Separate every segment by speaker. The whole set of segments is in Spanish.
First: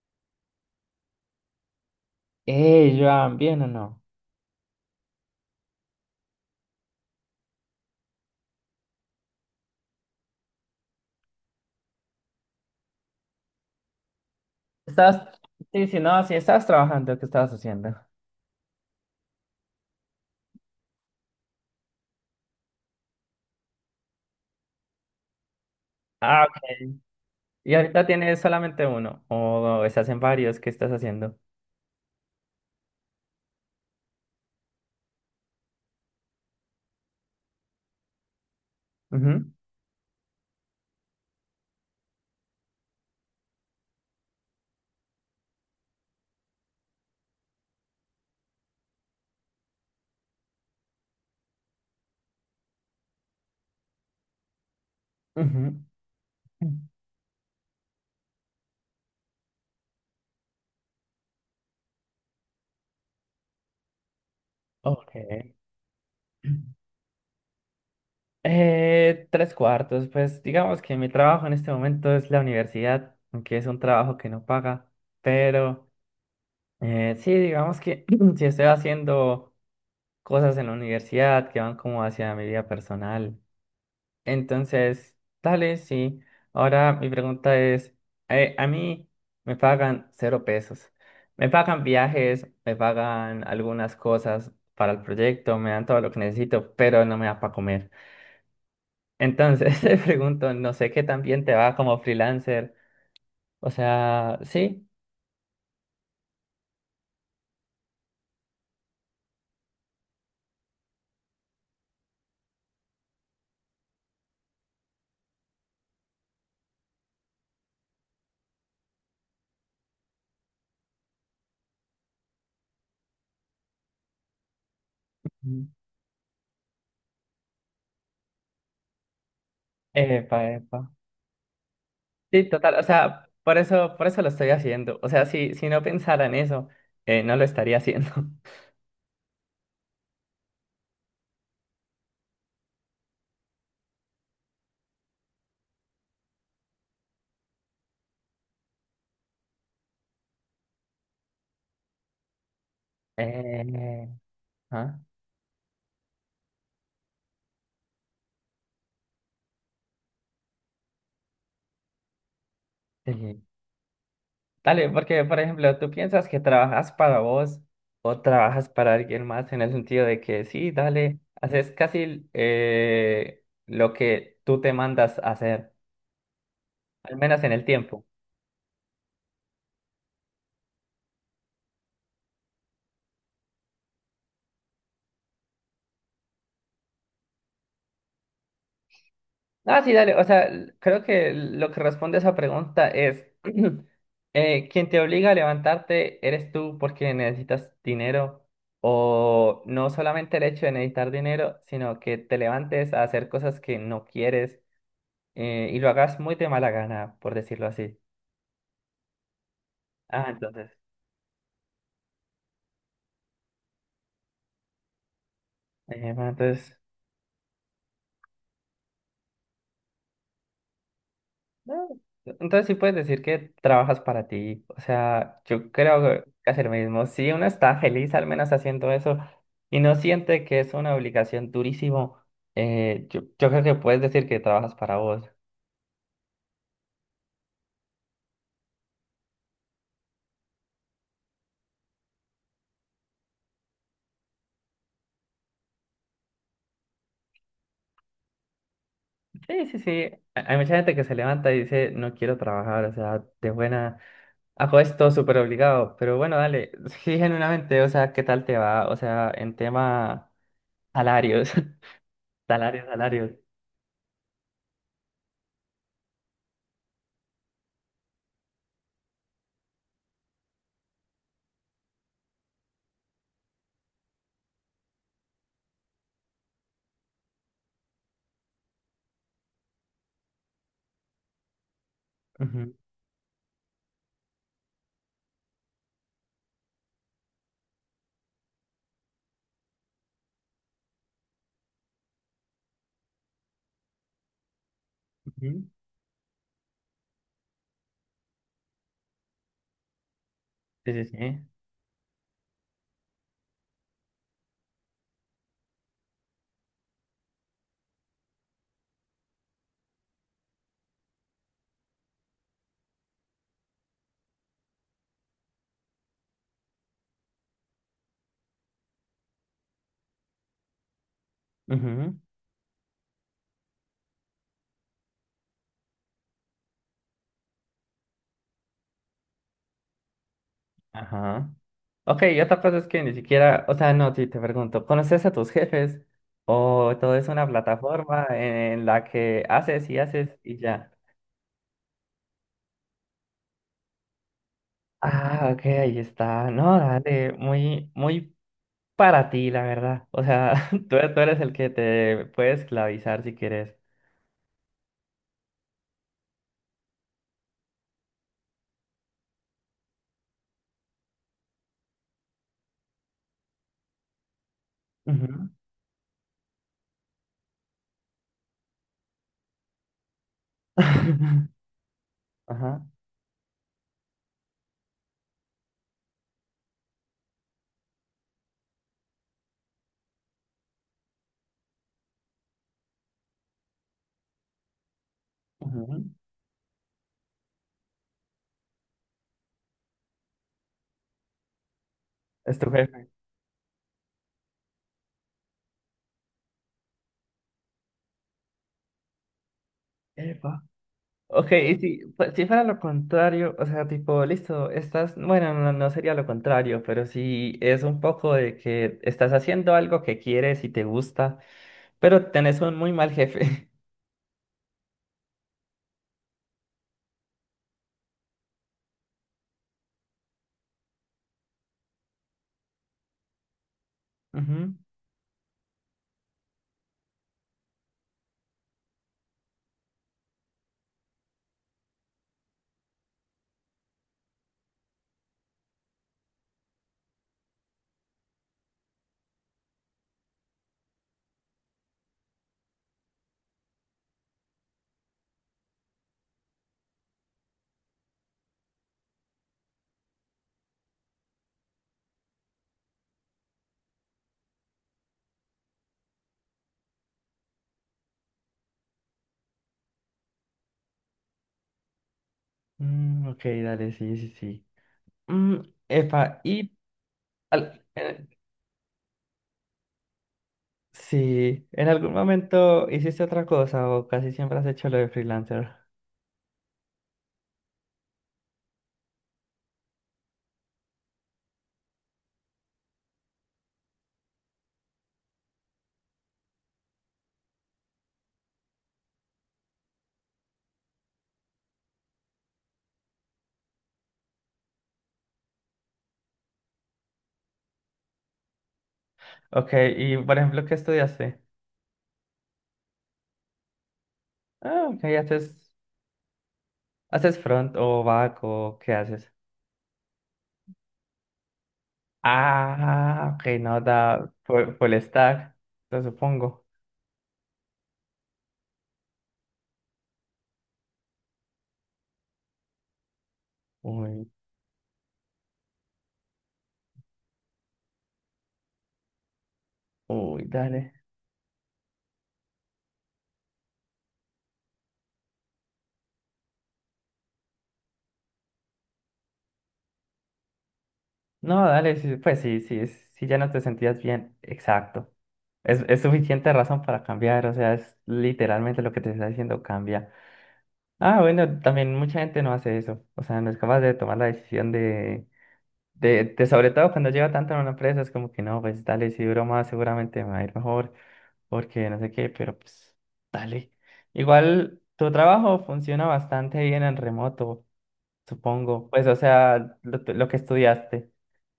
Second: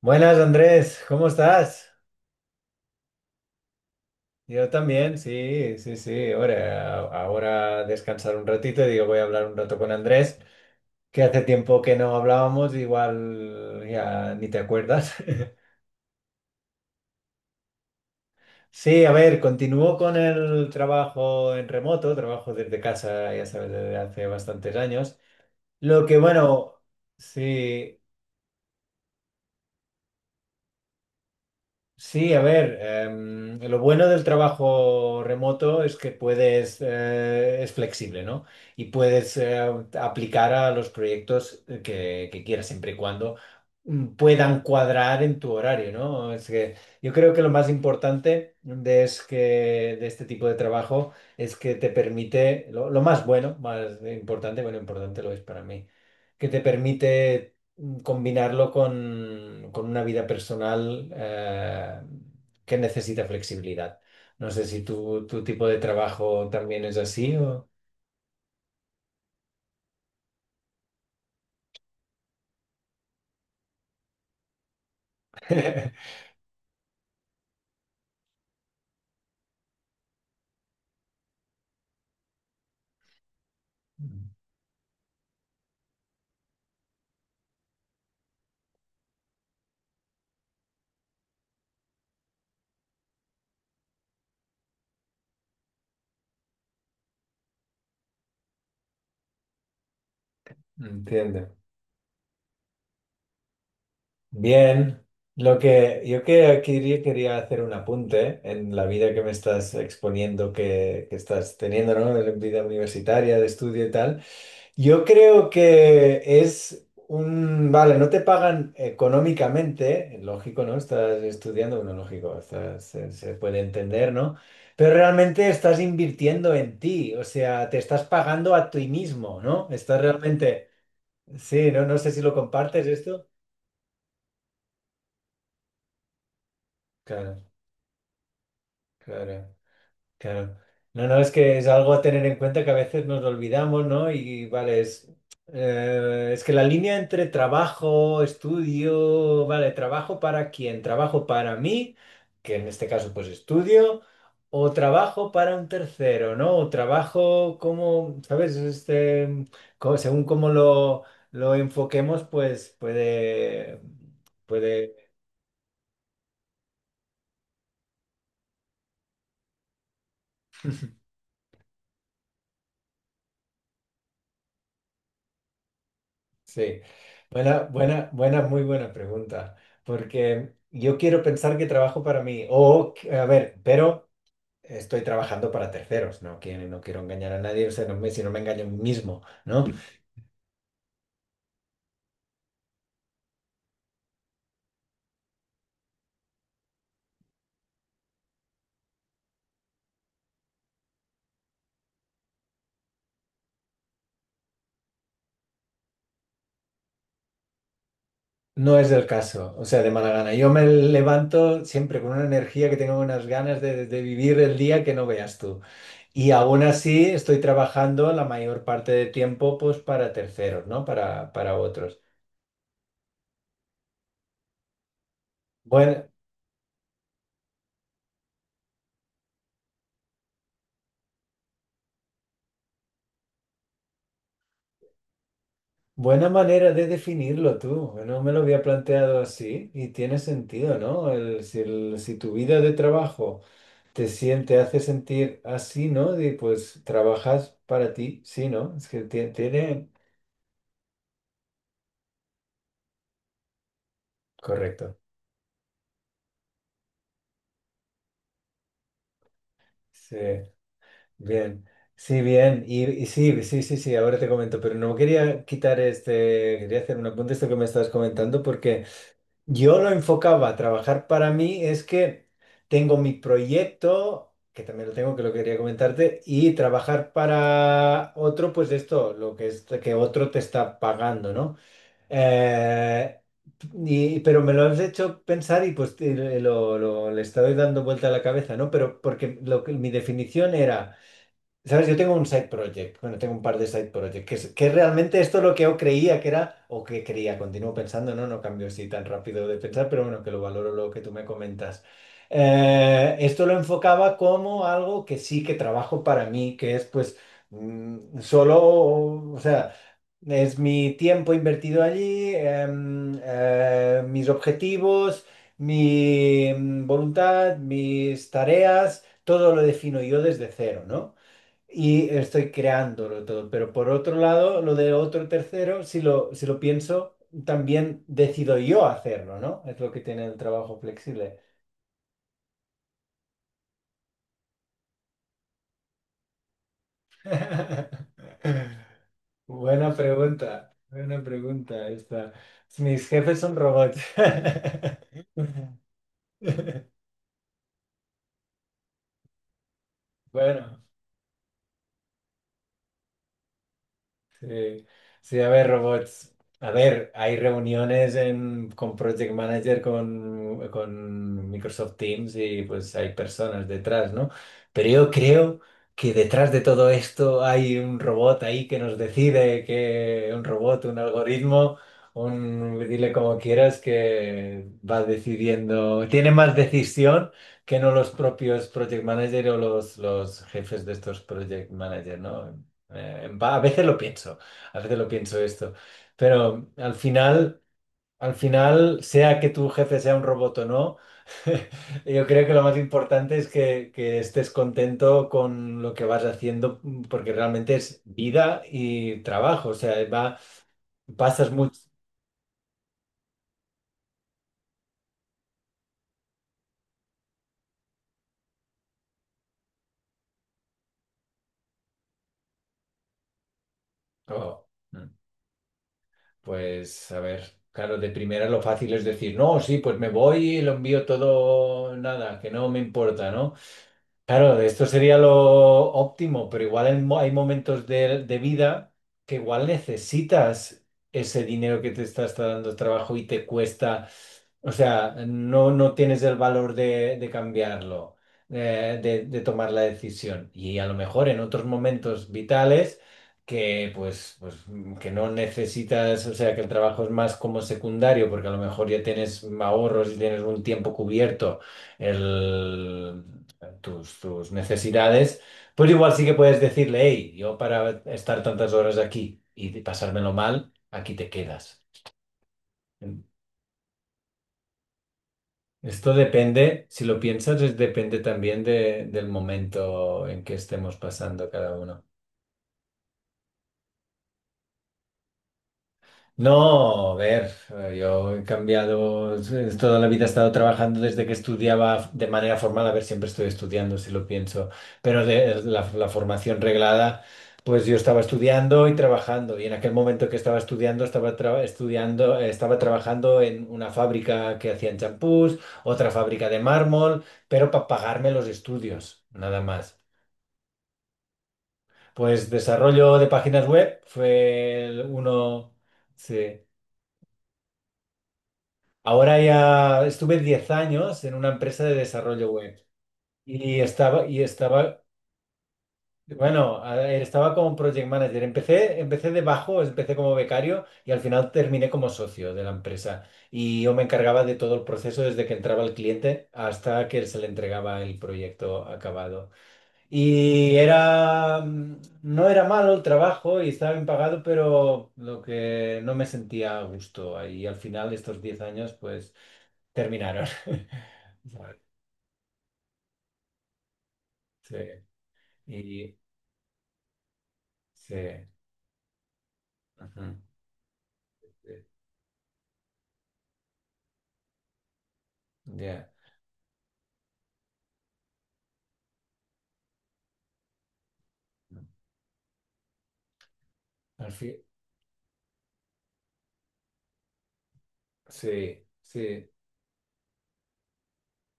Speaker 1: Buenas Andrés, ¿cómo estás?
Speaker 2: Hey, Joan, ¿bien o no?
Speaker 1: Yo también, sí, sí, sí. Ahora descansar un ratito y digo, voy a hablar un rato con Andrés, que hace tiempo que no hablábamos, igual ya ni te acuerdas.
Speaker 2: Estás, sí, sí, no, sí, estabas trabajando, ¿qué estabas haciendo?
Speaker 1: Sí, a ver, continúo con el trabajo en remoto, trabajo desde casa, ya sabes, desde hace bastantes años. Lo que
Speaker 2: Ah,
Speaker 1: bueno,
Speaker 2: ok. ¿Y
Speaker 1: sí.
Speaker 2: ahorita tienes solamente uno? ¿O estás en varios? ¿Qué estás haciendo?
Speaker 1: Sí, a ver, lo bueno del trabajo remoto es que puedes, es flexible, ¿no? Y puedes
Speaker 2: Ujú,
Speaker 1: aplicar a los proyectos que quieras, siempre y cuando puedan cuadrar en tu horario, ¿no? Es que yo creo que lo más importante de, es que, de este tipo de trabajo es que te permite, lo más bueno, más importante, bueno, importante lo es para
Speaker 2: ujú.
Speaker 1: mí, que te permite combinarlo con una vida personal que necesita flexibilidad. No sé si
Speaker 2: Ok.
Speaker 1: tu tipo de trabajo también es así o...
Speaker 2: Tres cuartos, pues digamos que mi trabajo en este momento es la universidad, aunque es un trabajo que no paga, pero sí, digamos que si estoy haciendo cosas en la universidad que van como hacia mi vida personal. Entonces, dale, sí. Ahora mi pregunta es, a mí me pagan cero pesos. Me pagan viajes, me pagan algunas cosas para el proyecto, me dan todo lo que necesito, pero no me da para comer. Entonces, te pregunto, no sé qué
Speaker 1: Entiendo.
Speaker 2: también te va como freelancer. O sea, sí.
Speaker 1: Bien. Lo que yo que aquí quería hacer un apunte en la vida que me estás exponiendo, que estás teniendo, ¿no? De la vida universitaria, de estudio y tal. Yo creo que es un... Vale, no te pagan económicamente, lógico, ¿no? Estás estudiando, bueno, lógico, estás- se puede entender, ¿no? Pero realmente
Speaker 2: Mm.
Speaker 1: estás invirtiendo en ti, o sea, te estás pagando a ti mismo, ¿no? Estás
Speaker 2: Epa,
Speaker 1: realmente...
Speaker 2: epa.
Speaker 1: Sí, no, no sé si lo
Speaker 2: Sí, total, o
Speaker 1: compartes esto.
Speaker 2: sea, por eso lo estoy haciendo. O sea, si no pensara en eso, no
Speaker 1: Claro,
Speaker 2: lo estaría haciendo.
Speaker 1: claro. Claro. No, no, es que es algo a tener en cuenta que a veces nos lo olvidamos, ¿no? Y vale, es que la línea entre trabajo, estudio, vale, trabajo para quién, trabajo para mí, que en este caso pues estudio,
Speaker 2: Eh,
Speaker 1: o
Speaker 2: ¿ah?
Speaker 1: trabajo para un tercero, ¿no? O trabajo como, ¿sabes? Este, según cómo lo enfoquemos, pues
Speaker 2: Sí.
Speaker 1: puede,
Speaker 2: Dale,
Speaker 1: puede.
Speaker 2: porque por ejemplo, tú piensas que trabajas para vos o trabajas para alguien más en el sentido de que sí, dale, haces casi lo que tú te mandas a hacer,
Speaker 1: Sí,
Speaker 2: al menos en
Speaker 1: buena,
Speaker 2: el tiempo.
Speaker 1: buena, buena, muy buena pregunta, porque yo quiero pensar que trabajo para mí, o, que- a ver, pero estoy trabajando para terceros, no quiero, no quiero engañar a nadie, o sea, no me, si no me engaño a mí mismo, ¿no?
Speaker 2: Ah, sí, dale, o sea, creo que lo que responde a esa pregunta es, quien te obliga a levantarte eres tú porque necesitas dinero o no solamente el hecho de necesitar dinero, sino que te levantes a hacer cosas que no quieres, y lo hagas muy de mala gana, por decirlo así.
Speaker 1: No es el caso, o sea, de mala
Speaker 2: Ah,
Speaker 1: gana. Yo me
Speaker 2: entonces,
Speaker 1: levanto siempre con una energía que tengo unas ganas de vivir el día que no veas tú.
Speaker 2: bueno,
Speaker 1: Y aún
Speaker 2: entonces,
Speaker 1: así estoy trabajando la mayor parte del tiempo, pues, para terceros, ¿no? Para
Speaker 2: no,
Speaker 1: otros.
Speaker 2: entonces sí puedes decir que trabajas para ti. O sea, yo creo que es el mismo. Si uno está feliz al menos haciendo eso y no siente que es una obligación durísimo, yo creo que puedes decir que trabajas para vos.
Speaker 1: Buena manera de definirlo tú. No me lo había planteado así y tiene sentido, ¿no? El- si tu vida de trabajo te siente, hace sentir así, ¿no? De, pues trabajas para ti, sí, ¿no? Es que tie-
Speaker 2: Sí, sí,
Speaker 1: tiene...
Speaker 2: sí. Hay mucha gente que se levanta y dice, no quiero trabajar, o sea, de buena... Hago
Speaker 1: Correcto.
Speaker 2: esto súper obligado, pero bueno, dale, sí, genuinamente, o sea, ¿qué tal te va? O sea, en
Speaker 1: Sí,
Speaker 2: tema salarios,
Speaker 1: bien. Sí, bien.
Speaker 2: salarios,
Speaker 1: Y
Speaker 2: salarios.
Speaker 1: sí, sí, sí, sí, ahora te comento, pero no quería quitar este, quería hacer un apunte a esto que me estás comentando porque... Yo lo enfocaba a trabajar para mí, es que tengo mi proyecto, que también lo tengo, que lo quería comentarte, y trabajar para otro, pues esto, lo que es que otro te está pagando, ¿no?
Speaker 2: Ujú,
Speaker 1: Eh, y- pero me lo has hecho pensar y pues te- le estoy dando vuelta a la cabeza, ¿no? Pero porque lo que, mi definición era. ¿Sabes? Yo tengo un side project, bueno, tengo un par de side projects, que, es- que realmente esto es lo que
Speaker 2: ujú.
Speaker 1: yo creía que era, o que creía, continúo pensando, no, no cambio así tan rápido de pensar, pero bueno, que lo valoro lo
Speaker 2: Sí,
Speaker 1: que
Speaker 2: sí,
Speaker 1: tú me
Speaker 2: sí.
Speaker 1: comentas. Esto lo enfocaba como algo que sí que trabajo para mí, que es pues solo, o sea, es mi tiempo invertido allí, mis objetivos, mi voluntad, mis tareas, todo lo defino yo desde cero, ¿no? Y
Speaker 2: Ujú,
Speaker 1: estoy creándolo todo. Pero por otro lado, lo de otro tercero, si lo pienso, también decido yo hacerlo, ¿no? Es lo que tiene el trabajo flexible.
Speaker 2: ajá. Ok, y otra cosa es que ni siquiera, o sea, no, si te pregunto, ¿conoces a tus jefes? ¿O todo es una plataforma en la que haces y haces y ya?
Speaker 1: Buena pregunta esta. Mis jefes son robots.
Speaker 2: Ah, ok, ahí está. No, dale, muy, muy para ti, la verdad. O sea,
Speaker 1: Bueno.
Speaker 2: tú eres el que te puede esclavizar si quieres.
Speaker 1: Sí, sí, a ver, robots. A ver, hay reuniones en, con Project Manager, con Microsoft Teams y pues hay personas detrás, ¿no? Pero yo
Speaker 2: Ujú.
Speaker 1: creo que detrás de todo esto hay un robot ahí que nos decide que un robot, un algoritmo, un,
Speaker 2: Ajá.
Speaker 1: dile como quieras, que va decidiendo, tiene más decisión que no los propios Project Manager o los jefes de estos Project Manager, ¿no? Va, a veces lo pienso, a veces lo pienso esto,
Speaker 2: Ujú.
Speaker 1: pero al final, sea que tu jefe sea un robot o no, yo creo que
Speaker 2: Es
Speaker 1: lo
Speaker 2: tu
Speaker 1: más importante es que estés contento con lo que vas haciendo, porque realmente es vida y trabajo, o sea, va,
Speaker 2: jefe.
Speaker 1: pasas
Speaker 2: Ok, y
Speaker 1: mucho...
Speaker 2: si, pues, si fuera lo contrario, o sea, tipo, listo, estás, bueno, no, no sería lo contrario, pero sí es un poco de que estás haciendo algo que quieres y te gusta, pero tenés un muy mal jefe.
Speaker 1: Oh, mm. Pues, a ver, claro, de primera lo fácil es decir, no, sí, pues me voy y lo envío todo, nada, que no me importa, ¿no? Claro,
Speaker 2: Ujú.
Speaker 1: esto sería lo óptimo, pero igual hay hay momentos de vida que igual necesitas ese dinero que te está, está dando el trabajo y te cuesta, o sea, no, no tienes el valor de cambiarlo, de tomar la decisión. Y a lo mejor en otros momentos vitales que pues, pues que no necesitas, o sea, que el trabajo es más como secundario, porque a lo mejor ya tienes ahorros y tienes un tiempo cubierto. El, tus necesidades, pues igual sí que puedes decirle, hey, yo para estar tantas horas aquí y de pasármelo mal, aquí te quedas.
Speaker 2: Mm, ok, dale, sí, sí, sí. Mm,
Speaker 1: Esto
Speaker 2: epa, y
Speaker 1: depende, si lo piensas, es
Speaker 2: al-
Speaker 1: depende
Speaker 2: eh,
Speaker 1: también de- del momento en que estemos pasando
Speaker 2: sí,
Speaker 1: cada
Speaker 2: ¿en
Speaker 1: uno.
Speaker 2: algún momento hiciste otra cosa o casi siempre has hecho lo de freelancer?
Speaker 1: No, a ver, yo he cambiado, toda la vida he estado trabajando desde que estudiaba de manera formal, a ver, siempre estoy estudiando, si lo pienso, pero de la formación reglada, pues yo estaba estudiando y trabajando, y en aquel momento que estaba estudiando, estudiando, estaba trabajando en una fábrica que hacían champús, otra fábrica de mármol, pero para pagarme los estudios, nada
Speaker 2: Ok,
Speaker 1: más.
Speaker 2: y por ejemplo, ¿qué estudiaste?
Speaker 1: Pues desarrollo de páginas web fue
Speaker 2: Ah,
Speaker 1: el
Speaker 2: ok, haces,
Speaker 1: uno, sí.
Speaker 2: haces front o back o ¿qué haces?
Speaker 1: Ahora ya estuve 10 años en una empresa de desarrollo web
Speaker 2: Ah, ok, no da
Speaker 1: y
Speaker 2: full, full
Speaker 1: estaba,
Speaker 2: stack, lo supongo.
Speaker 1: bueno, a- estaba como project manager. Empecé, empecé de bajo, empecé como becario y al final terminé como socio de la empresa. Y yo me
Speaker 2: Uy,
Speaker 1: encargaba de todo el proceso desde que entraba el cliente hasta que se le entregaba el proyecto acabado.
Speaker 2: uy,
Speaker 1: Y
Speaker 2: dale.
Speaker 1: era, no era malo el trabajo y estaba bien pagado, pero lo que no me sentía a gusto ahí. Y al final, estos 10 años, pues... Terminaron.
Speaker 2: No,
Speaker 1: Vale,
Speaker 2: dale, sí, pues sí, sí, sí, ya no te sentías bien.
Speaker 1: sí.
Speaker 2: Exacto. Es
Speaker 1: Y
Speaker 2: suficiente razón para cambiar, o sea, es
Speaker 1: sí.
Speaker 2: literalmente lo que te está diciendo, cambia.
Speaker 1: Ujú,
Speaker 2: Ah, bueno,
Speaker 1: sí.
Speaker 2: también mucha gente no hace eso, o sea, no es capaz de tomar la decisión
Speaker 1: Ya.
Speaker 2: de sobre todo cuando lleva tanto en una empresa, es como que no, pues dale, si duro más, seguramente me va a ir mejor, porque no sé qué, pero pues dale.
Speaker 1: Al fin.
Speaker 2: Igual tu trabajo funciona bastante bien en remoto,
Speaker 1: Sí,
Speaker 2: supongo. Pues o
Speaker 1: sí,
Speaker 2: sea, lo que estudiaste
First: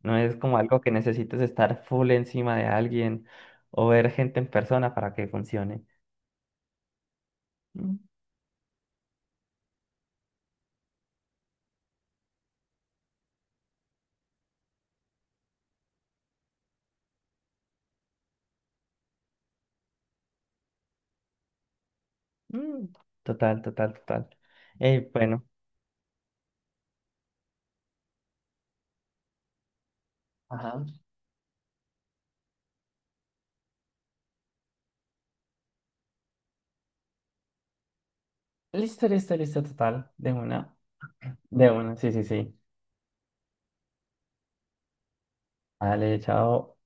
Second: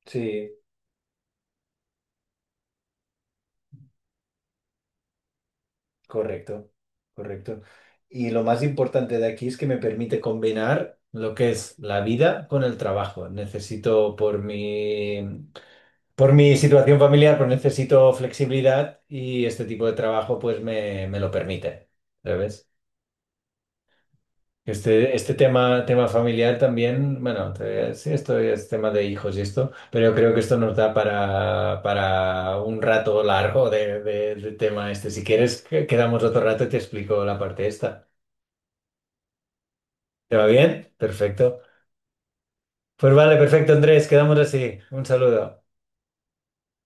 Speaker 2: no es
Speaker 1: sí.
Speaker 2: como algo que necesites estar full encima de alguien o ver gente en persona para que funcione.
Speaker 1: Correcto. Correcto.
Speaker 2: Mm,
Speaker 1: Y lo más importante de aquí es que me permite combinar lo que es la vida con el trabajo. Necesito por mi situación familiar, pues necesito flexibilidad y este tipo de trabajo pues me lo permite. ¿Sabes?
Speaker 2: mm, total, total, total.
Speaker 1: Este
Speaker 2: Bueno.
Speaker 1: tema, tema familiar también, bueno, te- sí, esto es tema de hijos y esto, pero yo creo que esto nos
Speaker 2: Ajá.
Speaker 1: da para un rato largo de tema este. Si quieres, que- quedamos otro rato y te explico la parte esta.
Speaker 2: Listo, listo, listo, total. De
Speaker 1: ¿Te va
Speaker 2: una.
Speaker 1: bien? Perfecto.
Speaker 2: De una, sí, sí, sí.
Speaker 1: Pues vale, perfecto, Andrés, quedamos así. Un saludo.
Speaker 2: Dale, chao.